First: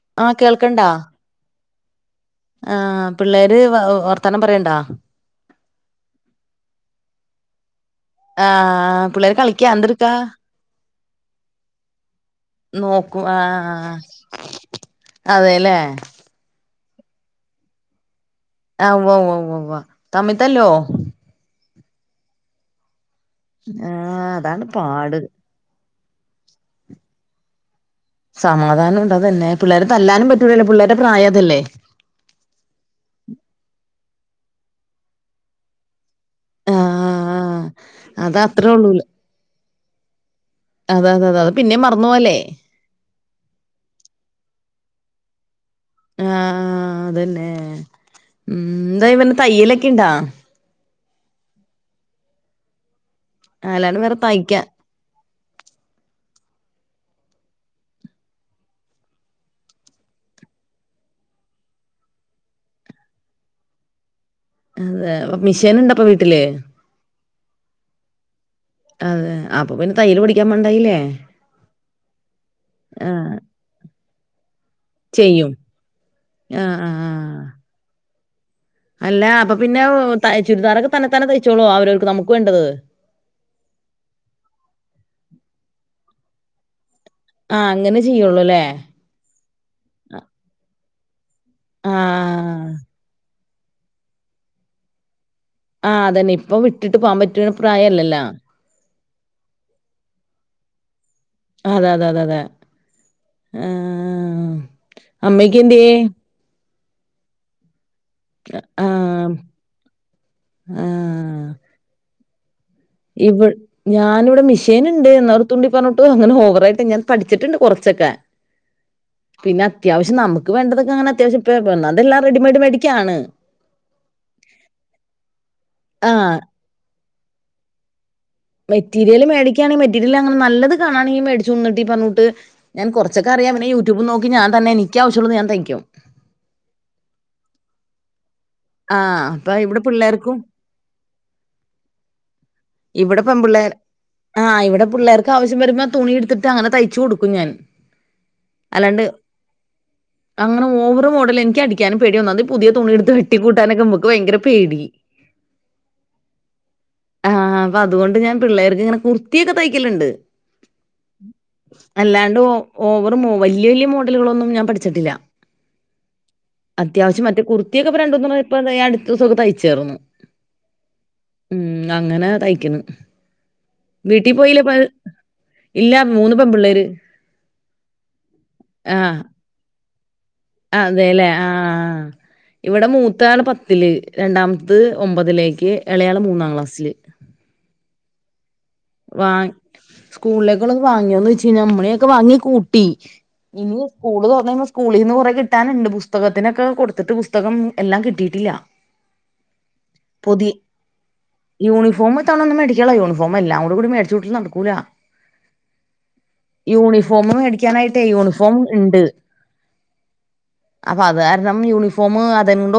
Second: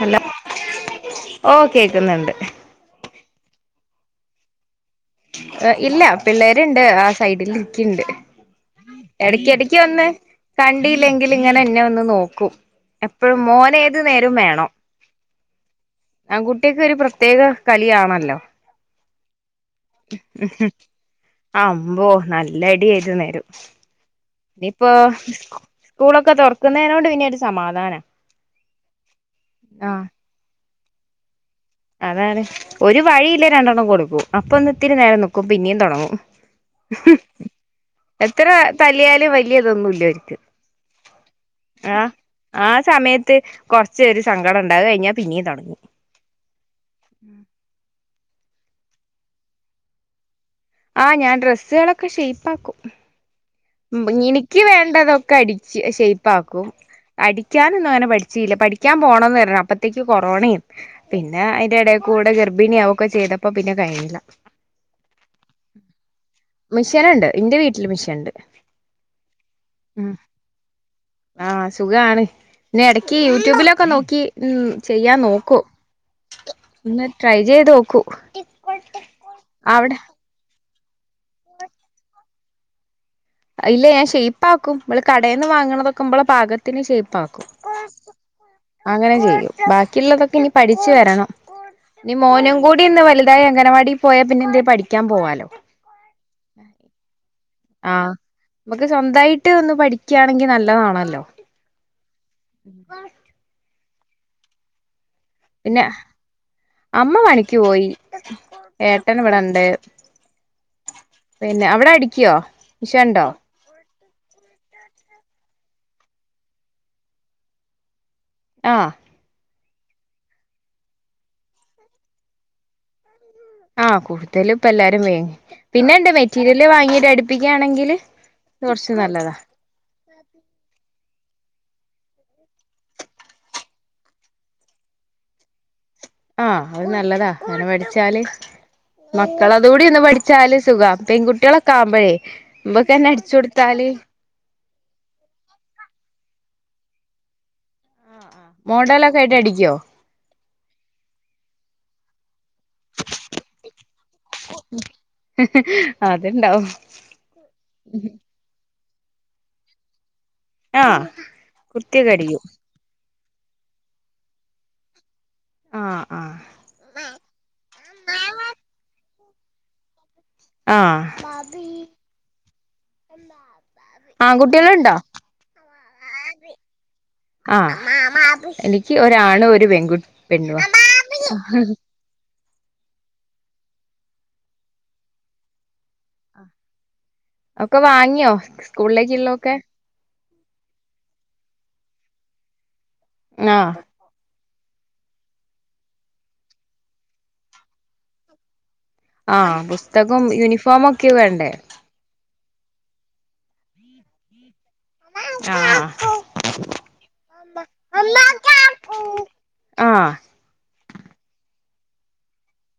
Hello ആഹ കേൾക്കണ്ടാ ഓ കേക്കുന്നുണ്ട് ആ പിള്ളേര് വർത്തനം പറയണ്ടാ ഇല്ല പിള്ളേരുണ്ട് ആ സൈഡിൽ ഇരിക്കിണ്ട് ആഹ പിള്ളേര് കളിക്കാ എന്ത്‌ട്ക്കാ കണ്ടിയില്ലെങ്കിൽ ഇങ്ങനെ എന്നെ ഒന്ന് നോക്കൂ നോക്കും എപ്പോഴും മോന ആഹ് ഏത് നേരം വേണോ അതെല്ലേ ആൺകുട്ടിയക്ക ഒരു പ്രത്യേക കളിയാണല്ലോ ആഹ് ഉമ്മ മ്മ ആ അമ്പോ നല്ല അടി ആയിരുന്നു നേരം ആഹ് അതാണ് ഇയിപ്പോ പാട് സ്കൂളൊക്കെ തുറക്കുന്നതിനോണ്ട് പിന്നെ ഒരു സമാധാനം സമാധാനം ഉണ്ട് അത്തന്നെ പിള്ളേര് തല്ലാനും പറ്റൂലല്ലേ പിള്ളേടെ പ്രായം അതല്ലേ അതാണ് ഒരു വഴിയില്ലേ രണ്ടെണ്ണം കൊടുക്കും അപ്പൊ ഒന്ന് ഇത്തിരി നേരം നക്കും പിന്നെയും തുടങ്ങും ആഹ് അത് എത്ര അത്രേ ഉള്ളൂലോ തല്ലിയാലും വലിയതൊന്നുമല്ല അവർക്ക് അതെ അതെത അതത് പിന്നെ മറന്നപ പോല്ലേ ആഹ സമയത്ത് ത്ത് കുറച്ചൊ ഒരു സങ്കടം ഉണ്ടാക കഴിഞ്ഞാൽ പിന്നേ തുടങ്ങി ആ അതന്നെ ഉ എന്താ പിന്നെ തയ്യലൊക്കെ ഉണ്ടോ ആ ഞാൻ ഡ്രെസ്സുകളൊക്കെ ഷെയ്പ് ആക്കും അല്ലാണ്ട് വേറെ തയ്ക്കാ എനിക്ക് വേണ്ടതൊക്കെ അടിച്ച് ഷേയ്പ ആക്കും അഠിക്കാനൊന്നും അങ്ങനെ പഠിച്ചില്ല പഠിക്കാൻ പോകണംന്ന് തരണം അപ്പഴത്തേക്ക് കൊറോണയും പിന്നെ അതിന്റെ ഇട കൂടെ ഗർഭിണിയ ആവൊക്കെ ചെയ്തപ്പോ പിന്നെ കഴിഞ്ഞില്ല അതെ, അപ്പ മിഷെനിണ്ടപ്പ വീട്ടില് മിഷീൻ ഇണ്ട്, ഇന്റെ വീട്ടില് മിഷീൻ ഇണ്ട് അതെ അപ്പൊ പിന്നെ തയ്യല് പഠിക്കാൻ പോണ്ടായില്ലേ ആഹ് സുഖാണ് പിന്നെ ഇടക്ക് യൂട്യൂബിലൊക്കെ നോക്കി ഉം ചെയ്യാൻ ചെയ്യും. നോക്കും. ആ, ആ, ഒന്ന് ആ. ട്രൈ ചെയ്ത് നോക്കൂ അല്ല അപ്പൊ പിന്നെ അവിടെ ചുരിദാറൊക്കെ തന്നെത്താനെ തയ്ച്ചോളോ അവരവർക്ക് നമുക്ക് വേണ്ടത് ഇല്ല ഞാൻ ഷേയ്പ്പ ആക്കും ഇമ്മള് കടേ ന്ന് വാങ്ങണതൊക്കെ ഇബ്ബളെ പാകത്തിന് ഷെയ്പ്പ് ആക്കും ആഹ് അങ്ങനെ ചെയ്യൊള്ളൂല്ലേ. അങ്ങനെ ചെയ്യും ബാക്കിയുള്ളതൊക്കെ ഇനി പഠിച്ചു വരണം ആ. ഇനി മോനും കൂടി ഒന്ന് വല അംഗനവാടി പോയാ പിന്നെ പഠിക്കാൻ പോവാലോ. ആഹ് തന്നെ ഇപ്പൊ വിട്ടിട്ട് പോവാൻ പറ്റണ ആഹ് പ്രായല്ലല്ലാ നമുക്ക് സ്വന്തമായിട്ടൊന്ന് പഠിക്കാണെങ്കി നല്ലതാണല്ലോ. അതെ അതെ അതെ അതെ ആഹ് അമ്മക്ക് പിന്നെ എന്തിയേ അമ്മ പണിക്ക് പോയി ആ, ഏട്ടൻ ഇവിടെണ്ട്. ആ. പിന്നെ അവിടെ അടിക്കോ ഇവൾ ഞാനിവിടെ മിഷന്ണ്ട് എന്നാ തുണ്ടി പറഞ്ഞിട്ട് അങ്ങനെ ഓവറായിട്ട് ഞാൻ പഠിച്ചിട്ടുണ്ട് കുറച്ചൊക്കെ. ആഹ് പിന്നെ അത്യാവശ്യം നമുക്ക് വേണ്ടതൊക്കെ അങ്ങനെ അത്യാവശ്യപ്പേ ഒന്നാമത് എല്ലാം റെഡിമെയ്ഡ് വേടിക്കാണ്. ആഹ് കൂടുതൽ ഇപ്പ എല്ലാരും വേങ്ങി പിന്നെണ്ട് ആഹ് മെറ്റീരിയല് വാങ്ങീട്ട് അടുപ്പിക്കാണെങ്കില്. മെറ്റീരിയല് മേടിക്കാണെങ്ക മെറ്റീരിയല് മേടിക്കാണെങ്കില് മെറ്റീരിയൽ അങ്ങനെ നല്ലത് കാണാണെങ്കിൽ മേടിച്ച് കൊടന്നിട്ട് ഇങ്ങനെ പറഞ്ഞൂട്ട് ഞാൻ കുറച്ചൊക്കെയറിയാം പിന്നെ യൂട്യൂബ് നോക്കി ഞാൻ തന്നെ എനിക്ക് ആവശ്യമുള്ളത് ഞാൻ തയ്ക്കും. ആഹ് അത് നല്ലതാ അങ്ങനെ പടിച്ചാല് ആഹ് അപ്പൊ മക്കള് അത് ഇവിടെ കൂടി ഒന്ന് പിള്ളേർക്കും പഠിച്ചാല് സുഖാ, പെൺകുട്ടികളോ ക്കളാവുമ്പഴേ ഇവിടെ പെമ്പിള്ളേർ മ്മക്കന്നെടിച്ചോടുത്താല് ആഹ് ഇവിടെ പിള്ളേർക്ക് ആവശ്യം വരുമ്പോ തുണി ഇടുത്തിട്ട് അങ്ങനെ തയ്ച്ച് കൊടുക്കും ഞാന്. മോഡലൊക്കെ ആയിട്ട് അടിക്കോ അങ്ങനെ ഓവറ് മോഡല് എനിക്കടിക്കാനും പേട്യ ഒന്നാമത് പുതിയ തുണി ഇടുത്ത് വെട്ടി കൂട്ടാനൊക്കെ മ്മുക് ഭയങ്കര പേടി അത്ണ്ടാവും പിള്ളേർക്കിങ്ങനെ കുർത്തിയൊക്കെ തയ്ക്കല്ണ്ട് ആഹ് കുർത്തിയൊക്കെ അല്ലാണ്ട് അടിക്കും ഓവറ് വല്ല്യ വല്ല്യ മോഡലുകളൊന്നും ഞാൻ പഠിച്ചിട്ടില്ല. ആഹ് ആഹ് അത്യാവശ്യം മറ്റേ കുർത്തിയൊക്കെ ഇപ്പ രണ്ടു ന്ന്ണ് പ്പയതാ ഞാനെടുത്തുസുകു തയ്ച്ചാർന്നു. ആഹ് ഉം അങ്ങനെ തൈയ്ക്ക്ണ്. ആൺ കുട്ട്യള്ണ്ടോ? ഇല്ല മൂന്ന് പെമ്പിള്ളേര് ആഹ് എനിക്ക് ആഹ് ഒരാണും ഒരു പെൺകു പെണ്ണ് അതേല്ലേ ആഹ് ഇവിടെ മൂത്താള് പത്തില് രണ്ടാമത്ത് ഒമ്പതിലേക്ക് ഇളയാള് മൂന്നാം ക്ലാസ്സില്. ഒക്കെ വാങ്ങിയോ? വാ സ്കൂളിലേക്കുള്ളൊക്കെ സ്കൂളിലേക്കുള്ളത് വാങ്ങിയോന്ന് ച്ച്കഴിഞ്ഞാ മ്മളക്കെ വാങ്ങി കൂട്ടി ആഹ് ഇനി സ്കൂള് തൊറന്ന് കഴിയുമ്പോ സ്കൂളിന്ന് കൊറേ കിട്ടാനുണ്ട് പുസ്തകത്തിനൊക്കെ കൊടുത്തിട്ട് പുസ്തകം എല്ലാം കിട്ടീട്ടില്ല. ആഹ് പുസ്തകം യൂണിഫോമൊക്കെ വേണ്ടേ? യൂണിഫോമ് ക്കാണെന്നും മേടിക്കാനുള്ള യൂണഫോം എല്ലാം കൂടി മേടിച്ച് കൂട്ടല് നടക്കൂല. ആഹ് ആഹ് യൂണിഫോമ് മേടിക്കാനായിട്ടേ യൂണിഫോം ഇണ്ട്. ആഹ് അപ്പഅത് കാരണം യൂണിഫോം അതങ്ങും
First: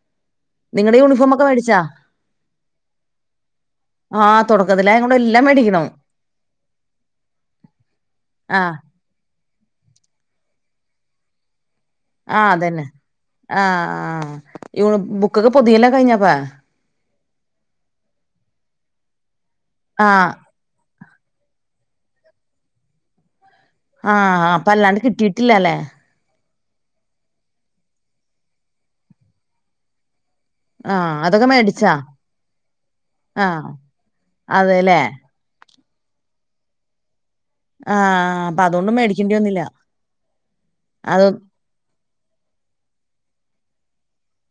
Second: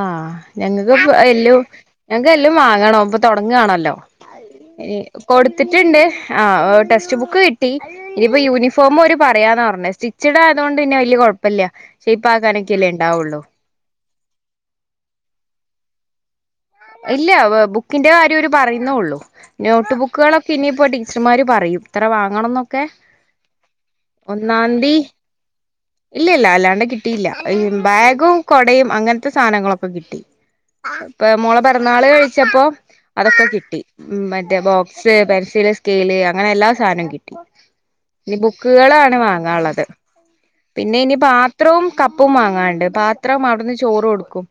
ആഹ് ഞങ്ങക്ക് നിങ്ങടെ യൂണിഫോം ഒക്കെ എല്ലും മേടിച്ചാ ഞങ്ങക്ക് എല്ലും വാങ്ങണം ഇപ്പൊ തൊടങ്ങണല്ലോ ആഹ് തൊടക്ക ഈ കൊടുത്തിട്ടുണ്ട് ആഹ് ടെക്സ്റ്റ് ബുക്ക് കിട്ടി ഇനിയിപ്പോ ആ യൂണിഫോം ഓര് പറയാന്നന്ന് പറഞ്ഞ സ്റ്റി ച്ച്ട് ആയതോണ്ട് പിന്നെ വല്യയ കൊഴപ്പല്ല ഷെയ്പ്പ് ആക്കാനൊക്കെ അല്ലേ ഇണ്ടാവൊള്ളൂ ആഹ് ആഹ് ഈ ബുക്കൊക്കെ പൊതിയലൊക്കെ കഴിഞ്ഞപ്പ ഇല്ല വ് ബുക്കിന്റെ കാര്യം ഓര് പറയുന്നേള്ളൂ നോട്ട് ആ ബുക്കുകളൊ ഇനിയിപ്പോ ടീച്ചർമാര് പറയും ഇത്ര വാങ്ങണന്നൊക്കെ ആഹ് അപ്പല്ലാണ്ട് കിട്ടിയിട്ടില്ലലേ ഇല്ല്യ ഇല്ല അല്ലാണ്ട് കിട്ടിയില്ല ഈ ബാഗും കൊടയും അങ്ങനത്തെ സാനങ്ങളൊക്കെ കിട്ടി. ആഹ് അതൊക്കെ മേ പെറ്ന്നാൾ കഴിച്ചപ്പോ അതൊക്കെ കിട്ടി മറ്റേ അതെല്ലേ ബോക്സ് പെൻസിൽ കേല് അങ്ങനെ എല്ലാ സാനം കിട്ട ആ ഇനി അപ്പൊ അതുകൊണ്ട് ബുക്കുകളാണ് മേടിക്കേണ്ടി വന്നില്ല വാങ്ങാള്ളത് പിന്നെ ഇനി അത് പ ത്രവും കപ്പും വാങ്ങാണ്ട് പാത്രം അവിടുന്ന് ചോറ് കൊടുക്കും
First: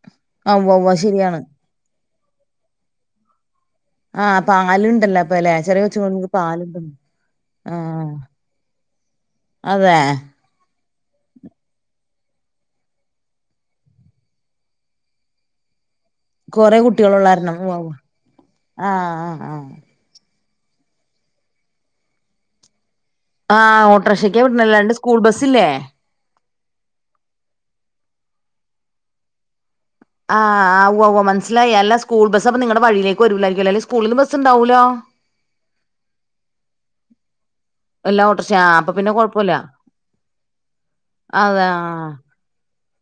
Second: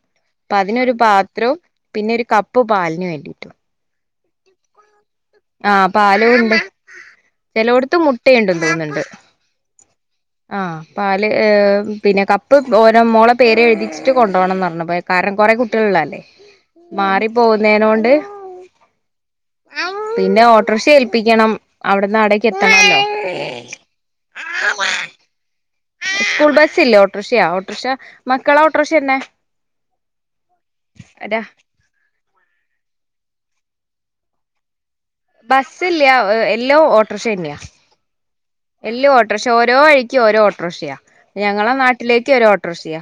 ആ അപ്പ ഉവ്വ ഉവ്വ അതിനൊരു ശരിയാണ് പാത്രവും പിന്നെ ഒരു കപ്പ് പാലിന് വേണ്ടിട്ടും ആഹ് പാലുണ്ടല്ലോ പ്പലേ ചെറിയ ആഹ് കൊച്ചുങ്ങക്ക് പാലും ഉണ്ട് പാലുണ്ടും ചിലോടത്ത് ആഹ് മുട്ടയുണ്ടെന്ന് തോന്നുന്നുണ്ട് അതെ ആഹ് പാല് പിന്നെ കപ്പ് ഓരോ മോളെ പേര്ഴുതിച്ചിട്ട് കൊണ്ടപോണംന്ന് പറഞ്ഞു കാരണം കുറെേ കുട്വാളാ ളളത ല്ലേ കൊറെ കുട്ടികളുള്ളരണം പോ ആഹ് ആഹ് ആഹ് പിന്നെ ഓട്ടോറിക്ഷ ഏൽപ്പിക്കണം അവിടന്ന്ടേക്ക് എത്തണല്ലോ ആഹ് ഓട്ടോറിക്ഷയ്ക്ക് വിവിടുന്നല്ലാണ്ട് സ്കൂൾ ബസ്സ്ല്ലേ സ്കൂൾ ബസില്ല ഓട്ടൊറിക്ഷയ ഓട്ടോറിക്ഷ മക്കളാ ഓട്ടോറിക്ഷന്നെ ആഹ് ആവോ മനസ്സിലായി അല്ല സ്കൂൾ ബസ്പ്പ നിങ്ങളടെ വഴിലേക്ക് വരൂലായിരിക്കും ല്ലേ അല്ലേ സ്കൂളിൽും ബസ് ഉണ്ടാവൊലോ ബസ് ഇല്ല എല്ലൊ ഓട്ടോറിക്ഷ ന്നെയാ എല്ലാ ഓട്ടോറിക്ഷ ആഹ് അപ്പൊ എല്ല പിന്നെ ഓട്ടോറിക്ഷ കൊഴപ്പല്ല ഓരോ വഴിക്ക് ഓരോ ഓട്ടോ റിക്ഷിയാ അതെ ഞങ്ങളെ ആഹ് നാട്ടിലേക്ക് ഒരോ ഓട്ടോ റിക്ഷിയാ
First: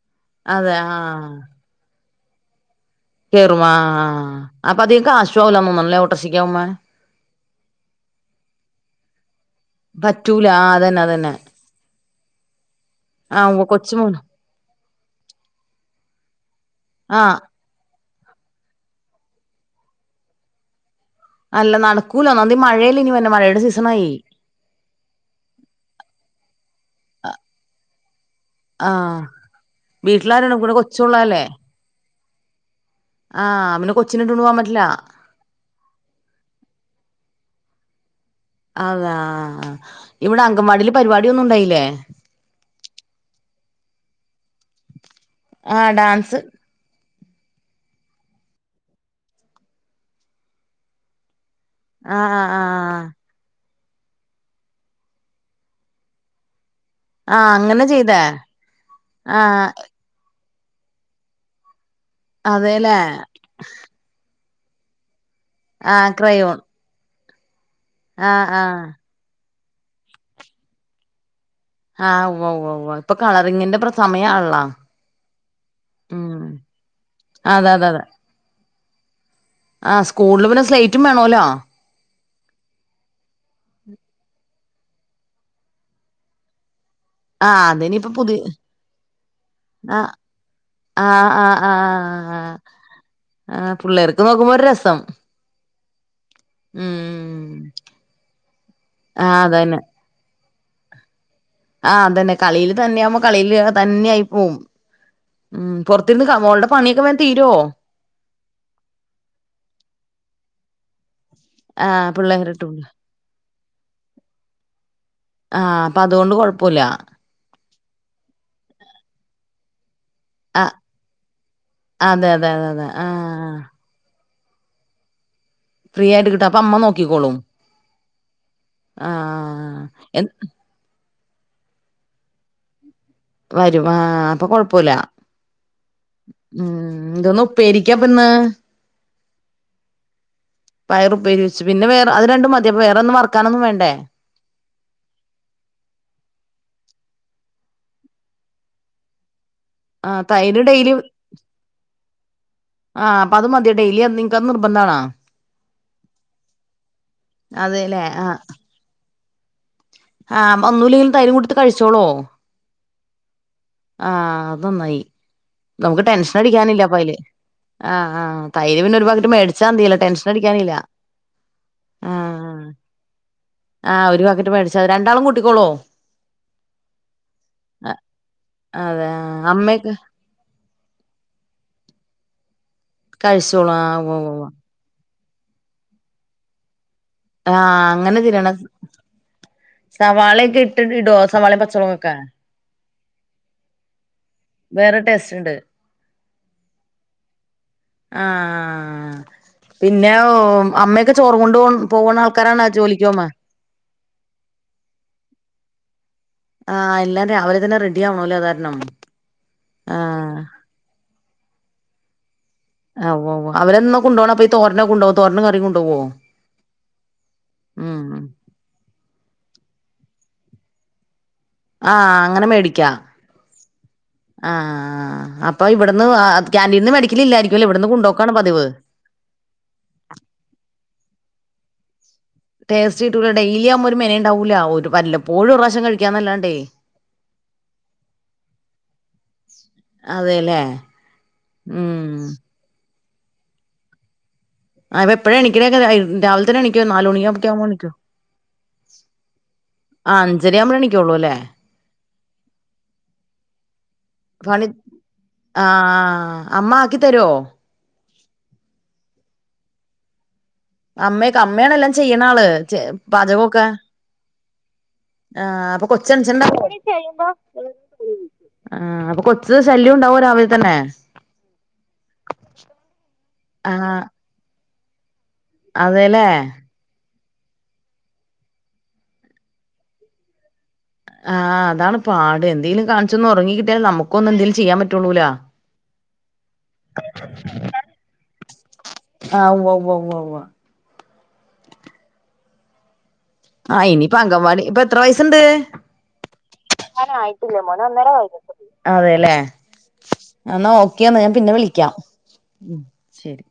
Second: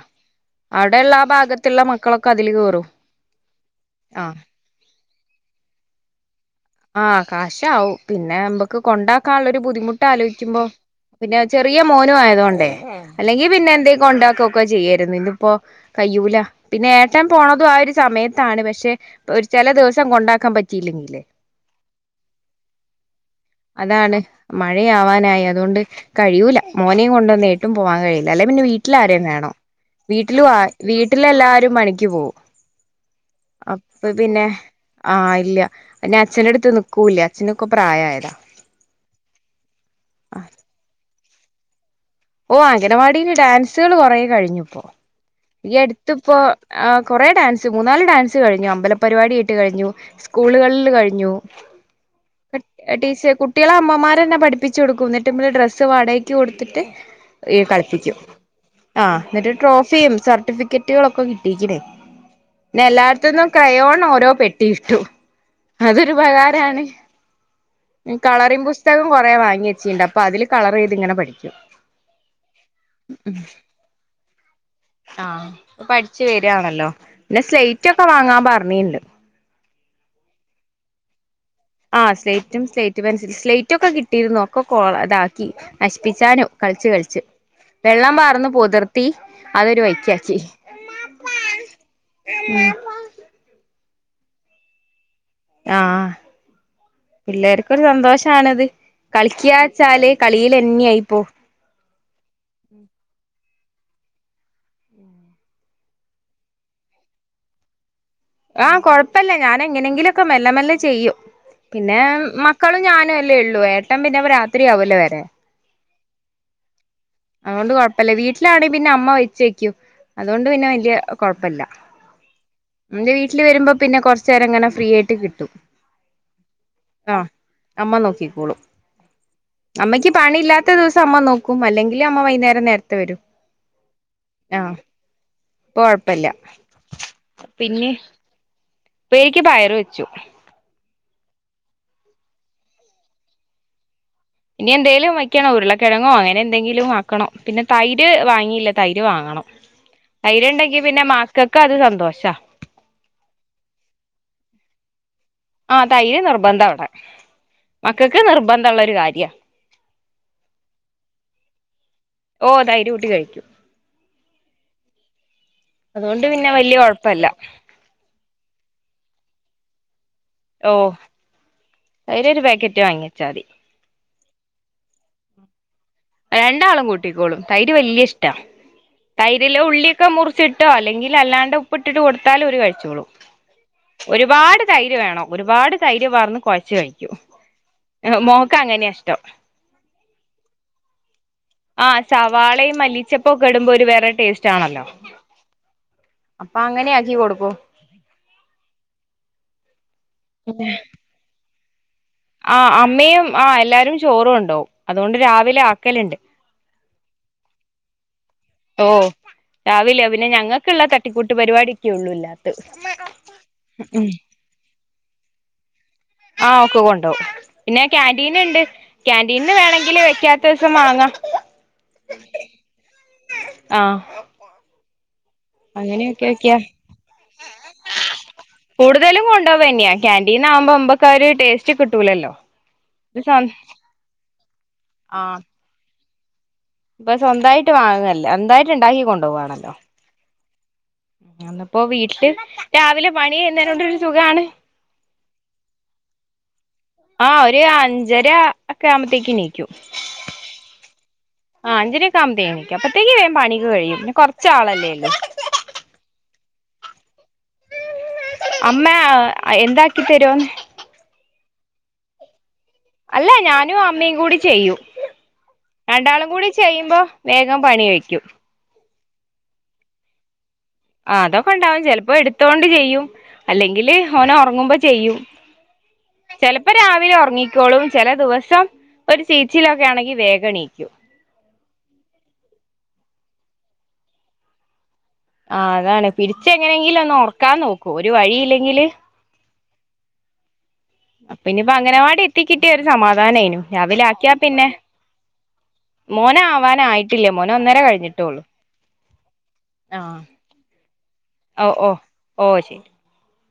അതെ ആഹ് ആ ഭാഗത്തുള്ള മക്കളൊക്കെ അതില് കേറും കേറും ആഹ് അപ്പ അതിക കാശുമാവില്ല ഓട്ടാറിക്ഷകാവുബൊ ആഹ് കാശാവും പിന്നെ നമ്മക്ക് കൊണ്ടാക്കാനുള്ളരു ബുദ്ധിമുട്ട് പറ്റൂല ആലോചിക്കുമ്പോ ആഹ് അതന്നെ അതന്നെ പിന്നെ ചെറിയ മോനും ആയതൊണ്ടേ അല്ലെങ്കി ആഹ് ഉവ്വ പിന്നെ കൊച്ച് എന്തെക്കും കൊ മോന് ണ്ടാക്കുകൊക്കെ ചെയ്യായിരുന്നു ഇതിപ്പോ കയ്യൂല പിന്നെ ഏട്ടൻ ആഹ് പോണതും ആ ഒരു സമയത്ത് ത്താണ് പക്ഷെ ഒരു ചെല ദിവസം കൊണ്ടാക്കാൻ പറ്റിയില്ലെങ്കല്ലേ അല്ല നടക്കൂലോന്ന മഴേൽ ഇനി വര്നെ മഴ അതാണ് മഴയാവാനായി അതൊണ്ട് കഴിയുല മോനീം കൊണ്ടൊന്ന് ഏട്ടു പോവാൻ കഴയുല അല്ലേ പിന്നെ വീട്ടില് ആഹ് ആരേലു വേണം വീട്ടിലും വീട്ടിലാരാണ് ആ പിന്നെ വീട്ടില് കൊച്ചുള്ളതല്ലേ എല്ലാരും പണിക് പോകും ആഹ് അപ്പ കൊച്ചിനെ ഇട്ടോണ്ട് പിന്നെ പോവാൻ പറ്റില്ല ആഹ് ഇല്ല അച്ഛ്ന്റെ അടുത്ത് നിക്കൂല്ല അഛനൊക്കെ പ്രായയതാ അതാ ഇവിടെ അങ്കൻവാടിൽ പരിപാടിയൊന്നുംണ്ടായില്ലേ ഓ അംഗനവാടിയില് ഡാൻസുകൾ കൊറെ കഴിഞ്ഞുപ്പോ ഈ ആഹ് അടുത്തിപ്പോ ഡാൻസ് ആഹ് കൊറെ ഡാൻസ് മൂന്നാല് ഡാൻസ് കഴിഞ്ഞു അമ്പല പരിപാടി ഇട്ട് കഴിഞ്ഞു സ്കൂളുകളിൽ കഴിഞ്ഞു ആഹ് ആഹ് ആഹ് ടീച്ചർ കു ട്ടിളെ അമ്മമാരെന്നെ പഠിപ്പിച്ച് കൊടുക്കും എന്നിട്ട്മ്മൾ ഡ്രസ്സ് വാടകയ്ക്ക് കൊടുത്തിട്ട് ആഹ് അങ്ങനെ കളിപ്പിക്കും ചെയ്തേ ആഹ് എന്നിട്ട് ട്രോഫിയും സർട്ടിഫിക്കറ്റ് പെട്ടികളൊക്കെ കിട്ടിക്ക്ണ് പിന്നെ അതേല്ലേ എല്ലായിടത്ത്ന്നും ക്രയോൺ ഓരോ പെട്ടിയിട്ടു ആഹ് അതൊരു ക്രയോൺ പകാരാണ് ആഹ് കളറി ആഹ് പുസ്തകം കൊറെ വാങ്ങി വെച്ചിണ്ട് അപ്പൊ അതില് കളർ ചെയ്ത് ഇങ്ങനെ പഠിക്കും ആഹ് ഉവ്വ് ഉവ്വ വ്വ ഇപ്പ കളറിങ്ങിന്റെ പ്ര സമയണള്ളോ ആഹ് പഠിച്ചു വരിയാണല്ലോ പിന്നെ അതെ അതെ സ്ലൈറ്റ് അതെ ഒക്കെ വാങ്ങാൻ പറഞ്ഞിണ്ട് ആഹ് സ്കൂളില് പിന്നെ സ്ലേറ്റും വേണോല്ലോ ആഹ് സ്ലേറ്റും സ്ലേറ്റ് പെൻസിലൽ സ്ലേറ്റ ഒക്കെ കിട്ടിയിരുന്നു ഒക്കെ കോള ഇതാക്കി നശിപ്പിച്ചാനും കളിച്ച് കളിച്ച് ആഹ് അതിനിപ്പ വെള്ളം പുതിയ പാർന്ന് പൊതിർത്തി അതൊരു വയ്ക്കക്കി ആഹ് ആഹ് ആഹ് ആഹ് ആഹ് ആഹ് പുള്ളേർക്ക് നോക്കുമ്പോ ഒരു രസം ആഹ് ഉം പിള്ളേർക്കൊരു സന്തോഷണത് ആഹ് കളിക്കുക അതന്നെ വെച്ചാല് കളിയിൽന്നെയ ആയിപ്പോ ആഹ്തന്നെ കളിയില് തന്നെ ആവുമ്പോ കളിയില് തന്നെ ആയി പോവും ഉം പുറത്തിരുന്ന് മോളുടെ പണിയൊക്കെ വേൻ തീരുമോ ആഹ് കൊഴപ്പല്ല ഞാാനെങ്ങനെയെങ്കിലുംക്കെ മെല്ലെ മെല്ലെ ചെയ്യും പിന്നെ ആഹ് പിള്ളേരെട്ടൂല മക്കളും ഞാനും അല്ലേ ഉള്ളൂ ഏട്ടൻ പിന്നെപ്പ രാത്രിയാവുല്ലേ വരാൻ ആഹ് അപ്പൊ അതൊണ്ട് കൊഴപ്പോല്ല അതുകൊണ്ട് കൊഴപ്പല്ല വീട്ടിലാണെങ്കിൽ പിന്നെ അമ്മ വെച്ച് വെക്കൂം അതുകൊണ്ട് പിന്നെ ആഹ് വലിയ കുഴപ്പല്ല അതെ അതെ അതെ അതെ ന്റെ വീട്ടിൽ ആഹ് വരുമ്പം പിന്നെ കൊറച്ച് നേരം ഇങ്ങനെ ഫ്രീ ആയിട്ട് കിട്ടും ഫ്രീ ആയിട്ട് കിട്ടും അപ്പൊ അമ്മ ആഹ് നോക്കിക്കോളും അമ്മ നോക്കിക്കോളും ആഹ് അമ്മയ്ക്ക് എ പണിയില്ലാത് ത്ത ദിവസം അമ്മ നോക്കും അല്ലെങ്കിൽ അമ്മ വൈകുന്നേരം നേരത്തെ വരും വരും ആഹ് അപ്പൊ ആഹ് കൊഴപ്പൊല്ല ഇപ്പൊ കൊഴപ്പല്ല ഉം ഇന്തോന്ന് പിന്നെ ഉപ്പേരിക്കപ്പ്ന്ന് ഉപ്പേരിക്ക് പയറ് വെച്ചു പയറ് ഉപയരിവെച്ചുപിന്നെ വേ അത് രണ്ടും മതി വേറെന്നും വറ്ക്കാനൊന്നും വേണ്ടേ ഇനി എന്തേലും വയ്ക്കണം ഉരുളക്കിഴങ്ങോ അങ്ങനെ എന്തെങ്കിലും ആക്കണംപിന്നെ തൈര് വാങ്ങിയില്ല തൈര് വാങ്ങണം ആഹ് തൈര് തൈര്ണ്ടെങ്കി ഡെയിലി പിന്നെ മക്കക്ക് അത് സന്തോഷാ- ആഹ് അപ്പൊ അത് മതി ഡെയിലി അത് നീക്ക്അത് നിർബന്ധാണൊ ആഹ് തൈര് നിർബന്ധ ഇവിടെ അതെല്ലേ മക്കൾക്ക് ആഹ് നിർബന്ധം ഉള്ള ഒരു കാര്യ ആഹ് ഒന്നൂല്ലെങ്കിലും തൈരും കൂടുത്തി കഴിച്ചോളോ ഓഹ് തൈര് കൂട്ടികഴിക്കും ആഹ് അത് നന്നായി നമുക്ക് അതുകൊണ്ട് പിന്നെ വല്യ ടെൻഷനടിക്കാനില്ലപ്പ അയ്ല് കൊഴപ്പല്ല ആഹ് ആഹ് തൈര് പിന്നെ ഒരു പാക്കറ്റ് മേടിച്ചാതില്ല ടെൻഷൻ ടിക്കാനില്ല ഓ തൈര് ഒരു ആഹ് - പാക്കറ്റ് വാങ്ങിച്ചാ മതി ആഹ് ഒരു പാക്കറ്റ് മേടിച്ചാ മതി രണ്ടാളും കട്ടിക്കോളോ രണ്ടാളും കൂട്ടിക്കോളും തൈര് വല്യ ഇഷ്ട അതെ തൈരില് അമ്മയൊക്കെ ഉള്ളിയൊക്കെ മുറി ച്ചിട്ടോ അല്ലെങ്കിൽ അല്ലാണ്ട് ഉപ്പിട്ടിട്ട് കൊടുത്താലും ഓരു കഴിച്ചോളൂം കഴിച്ചോളാം ആഹ് വോ- തൈര് വേണം ഒരുപാട് തൈര് വാർന്ന് കൊഴച്ച് കഴിക്കും ആഹ് അങ്ങനെ മോക്ക് തിന്നണം അങ്ങനെയ ഇഷ്ടം സവാളയൊക്കെ ഇട്ടിട്ട്ടോ ആഹ് സവാളയും മല്ലിച്ചപ്പൊ ഒക്കെ ഇടുമ്പോ ഒരു വേറെ ടേസ്റ്റ് ആണല്ലോ വേറെ ടേസ്റ്റ് ഉണ്ട് അപ്പ അങ്ങനെയാക്കി കൊടുക്കോ ആഹ് പിന്നെ ഓഹ് അമ്മയൊക്കെ ചോറ് കൊണ്ട് പോകണ - ആഹ് അമ്മയും ആഹ് എല്ലാരും ചോറും കൊണ്ടോവും അതുകൊണ്ട് രാവിലെ ആക്കല്ണ്ട് ആഹ് എല്ലാം രാവിലെ തന്നെ റെഡി ആവണല്ലേ അതാരണം ആഹ് ക്കെല്ലാം തട്ടിക്കൂട്ട് പരിപാടിക്കെ ഉള്ളൂ ഏല്ലാം ഉവ്വ് ഉവ്വ അവരെന്തോന്ന കൊണ്ട് പോണേ അപ്പൊ തോരനും കൊണ്ടോവ്വോ തോരനുംകറി കൊണ്ടോവോ ആഹ് ഒക്ക കൊണ്ടോ പിന്നെ ഉം ക്യാന്റീൻ ഉണ്ട് ക്യിന്റീൻന്ന് വേണേങ്കില് വെക്കാത്ത ദിവസം വാങ്ങാം ആഹ് അങ്ങനെ മേടിക്കാ ആ ആഹ്. അ പ്പൊ ഇവട്ന്ന് ആ അങ്ങനെയൊക്കെ വെക്കാ ക്യാന്റീൻന്ന് മെടിക്കലില്ലായിരിക്കും അല്ലെ ഇവട്ന്ന് കൊണ്ടോക്കാണോ പതിവ് തലും കൊണ്ടോവന്ന്യാ. ക്യാൻ്റീൻന്ന് ആവുമ്പം ഇമ്പക്കതൊര് ടേസ്റ്റ് കിട്ടൂലല്ലോ ടേസ്റ്റ് ഇത് കിട്ടൂല്ല സ്വ ഡെയിലി ആവുമ്പോ ഒരു മെനയുണ്ടാവൂല്ല ഒരു ആ വല്ലപോഴും ഒര് രാശ്യം കഴിക്കാന്നല്ലാണ്ടേ ഇപ്പൊ സ്വന്തായിട്ട് വാങ്ങല്ല സ്വന്തായിട്ട് ഉണ്ടാക്കി കൊണ്ടോവാണല്ലോ അതെല്ലേ അന്നപ്പോ ഉം വീട്ടില് രാവിലെ പണി എയ്ന്നേനുണ്ടരു സുഖാണ്. അ അവെ എപ്പഴാ എണിക്കലൊക്കെ രാവിൽ ആഹ് ഒര് അഞ്ചര ഒക്കെ ആവുമ്പോത്തേക്ക് ണീക്കു. ആഹ് അഞ്ചരയാവുമ്പളേ എണീക്കുള്ളൂ അല്ലേ ആഹ് അഞ്ചരൊക്കെ ആകുമ്പഴ്ത്തേക് എണീക്കും അപ്പഴ്ത്തേക്ക് വേൻ പണി ഒക്കെ കഴിയും. പിന്നെ കൊറച് പണി ആളല്ലേ ള്ളു. ആഹ് അമ്മ ആക്കി തരുവോ അമ്മ എന്താക്കിതരോ ന്ന് അമ്മയൊക്കെ അമ്മയാണൊ എല്ലാം ചെയ്യ്ണാള് ചെ അല്ല പാചകൊക്കെ? ഞാനും അമ്മയും കൂടി ചെയ്യും ആഹ് അപ്പൊ രണ്ടാളും കൂടി കൊച്ച്എണിചിണ്ടാവോ? ചെയ്യുമ്പോ വേഗം പണി കഴിക്കും ആഹ്. അപ്പൊ കൊച്ച് ശല്യവുണ്ടാവോ രാവിൽ തന്നെ. ആഹ് അതൊക്കെ ഉണ്ടാവും. ചെലപ്പോ എടുത്തൊണ്ട് ചെയ്യും അല്ലെങ്കില് ആഹ് ഓന് ഒറങ്ങുമ്പ ചെയ്യും അതെല്ലേ ഇപ്പ രാവിലെ ഉറങ്ങിക്കോളും ചില ദിവസം ഒരു ചീച്ചിലൊക്കെ ആണെങ്കിൽ വേഗണീക്കും ആഹ് അതാണ് പാട് എന്തേലും കാണിച്ചൊന്ന് ഉറങ്ങി കിട്ടിയാൽ നമുക്കൊന്നും എന്തേലും ചെയ്യാൻ പറ്റൊള്ളൂലാ ആഹ് അതാണെ. പിടിച്ച് എങ്ങനെങ്കിലൊന്ന് ഒറക്കാൻ നോക്കു ഒരു വഴിയില്ലെങ്കില് ആഹ് ഉവ്വ ഉവ്വ ഉവ്വ ഉവ്വ അപ്പിനിയിപ്പോ അങ്ങനവാടി എത്തിക്കിട്ടിയ ഒരു സമാധാനായിനു. ആഹ് രാവിലെ ഇനിയിപ്പ ആക്കിയാ അംഗൻവാടി പിന്നെ ഇപ്പൊ എത്ര വയസ്സുണ്ട് മോനാവാനായിട്ടില്ലേ മോന് ഒന്നര കഴിഞ്ഞിട്ടേ ള്ളൂ. അതെല്ലേ. എന്നാ ഓക്കേന്ന് ഞാൻ പിന്നെ ഓ ഓ വിളിക്കാം ഓ ശരി ശരി